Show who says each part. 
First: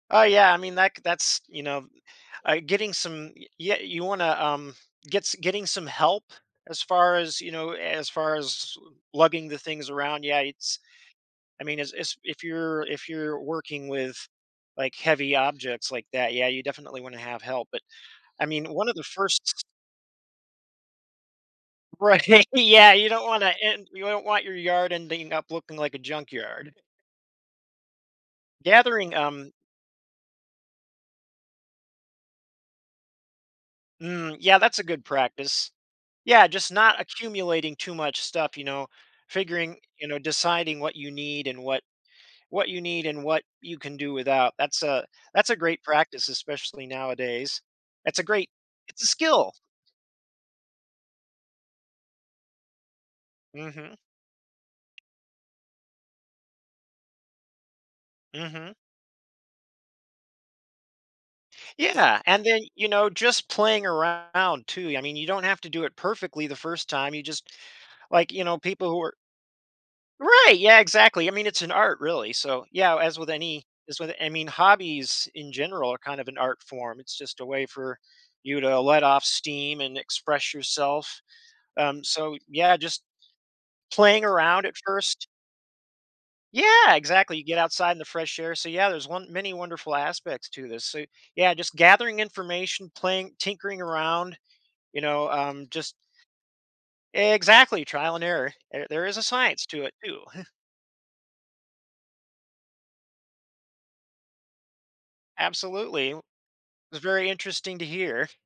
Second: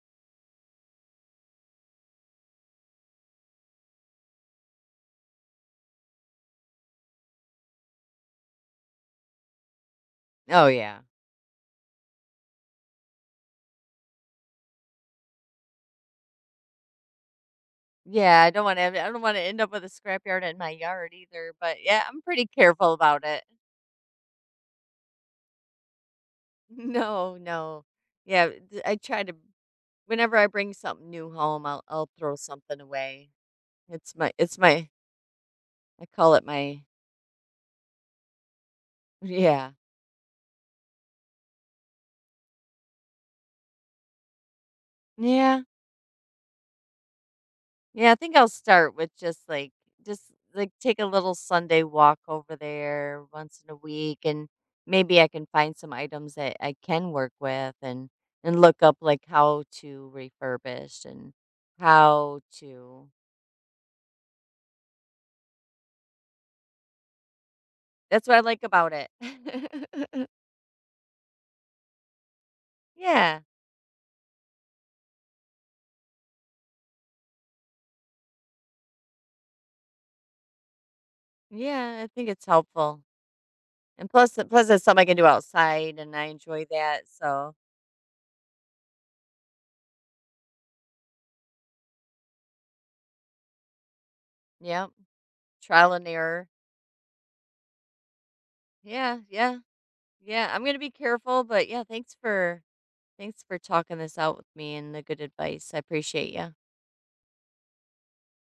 Speaker 1: Oh, yeah. I mean, that g that's, you know, uh, uh, getting some yeah, you wanna, um, get s getting some help as far as, you know, as far as, uh, lugging the things around, yeah,
Speaker 2: Oh,
Speaker 1: it's
Speaker 2: yeah.
Speaker 1: I mean, as as if you're if you're working with, like, heavy objects like that, yeah, you definitely wanna have help. But,
Speaker 2: Yeah,
Speaker 1: I
Speaker 2: I don't
Speaker 1: mean,
Speaker 2: wanna
Speaker 1: one of
Speaker 2: and
Speaker 1: the
Speaker 2: I don't wanna end
Speaker 1: 1st
Speaker 2: up with a scrap yard at my yard either, but, yeah, I'm
Speaker 1: Right,
Speaker 2: pretty careful
Speaker 1: yeah, you
Speaker 2: about
Speaker 1: don't
Speaker 2: it.
Speaker 1: wanna end you don't want your yard ending up looking like a junkyard.
Speaker 2: No, no. Yeah, th I
Speaker 1: Gathering
Speaker 2: try to
Speaker 1: um
Speaker 2: whenever I bring something new home, I'll I'll throw something away. It's my
Speaker 1: Mm, yeah,
Speaker 2: it's
Speaker 1: that's a
Speaker 2: my
Speaker 1: good practice.
Speaker 2: I call it
Speaker 1: Yeah, just
Speaker 2: my
Speaker 1: not accumulating too much stuff, you know,
Speaker 2: Yeah.
Speaker 1: figuring you know, deciding what you need and what what you need and what you can do without. That's a that's a
Speaker 2: Yeah.
Speaker 1: great practice, especially nowadays.
Speaker 2: Yeah, I
Speaker 1: That's a
Speaker 2: think I'll
Speaker 1: great
Speaker 2: start
Speaker 1: it's a
Speaker 2: with just,
Speaker 1: skill.
Speaker 2: like just, like, take a little Sunday walk over there once in a
Speaker 1: Mhm.
Speaker 2: week, and maybe I can find some items that I can work with and and
Speaker 1: Mhm.
Speaker 2: look up, like, how to refurbish and
Speaker 1: Yeah,
Speaker 2: how
Speaker 1: and then, you know,
Speaker 2: to
Speaker 1: just playing around too. I mean, you don't have to do it perfectly the 1st time you just
Speaker 2: That's
Speaker 1: like,
Speaker 2: what I
Speaker 1: you know,
Speaker 2: like
Speaker 1: people
Speaker 2: about
Speaker 1: who
Speaker 2: it.
Speaker 1: are Right, yeah, exactly. I mean, it's an art really. So, yeah, as with
Speaker 2: Yeah.
Speaker 1: any as with I mean, hobbies in general are kind of an art form, it's just a way for you to let off steam and express yourself.
Speaker 2: Yeah,
Speaker 1: Um,
Speaker 2: I think
Speaker 1: so,
Speaker 2: it's
Speaker 1: yeah,
Speaker 2: helpful.
Speaker 1: just
Speaker 2: And
Speaker 1: playing
Speaker 2: plus
Speaker 1: around
Speaker 2: plus
Speaker 1: at
Speaker 2: there's something I can do
Speaker 1: first.
Speaker 2: outside, and I enjoy
Speaker 1: Yeah,
Speaker 2: that.
Speaker 1: exactly. You
Speaker 2: So
Speaker 1: get outside in the fresh air. So, yeah, there's won many wonderful aspects to this. So, yeah, just gathering information, playing, tinkering around,
Speaker 2: Yep.
Speaker 1: you know, um,
Speaker 2: Trial
Speaker 1: just
Speaker 2: and error.
Speaker 1: Exactly, trial and error. There there is
Speaker 2: Yeah,
Speaker 1: a
Speaker 2: yeah.
Speaker 1: science to it too.
Speaker 2: Yeah, I'm gonna be careful, but, yeah, thanks for thanks for talking this out with me and the good advicem I
Speaker 1: Absolutely, i
Speaker 2: appreciate ya.
Speaker 1: it was very interesting to hear.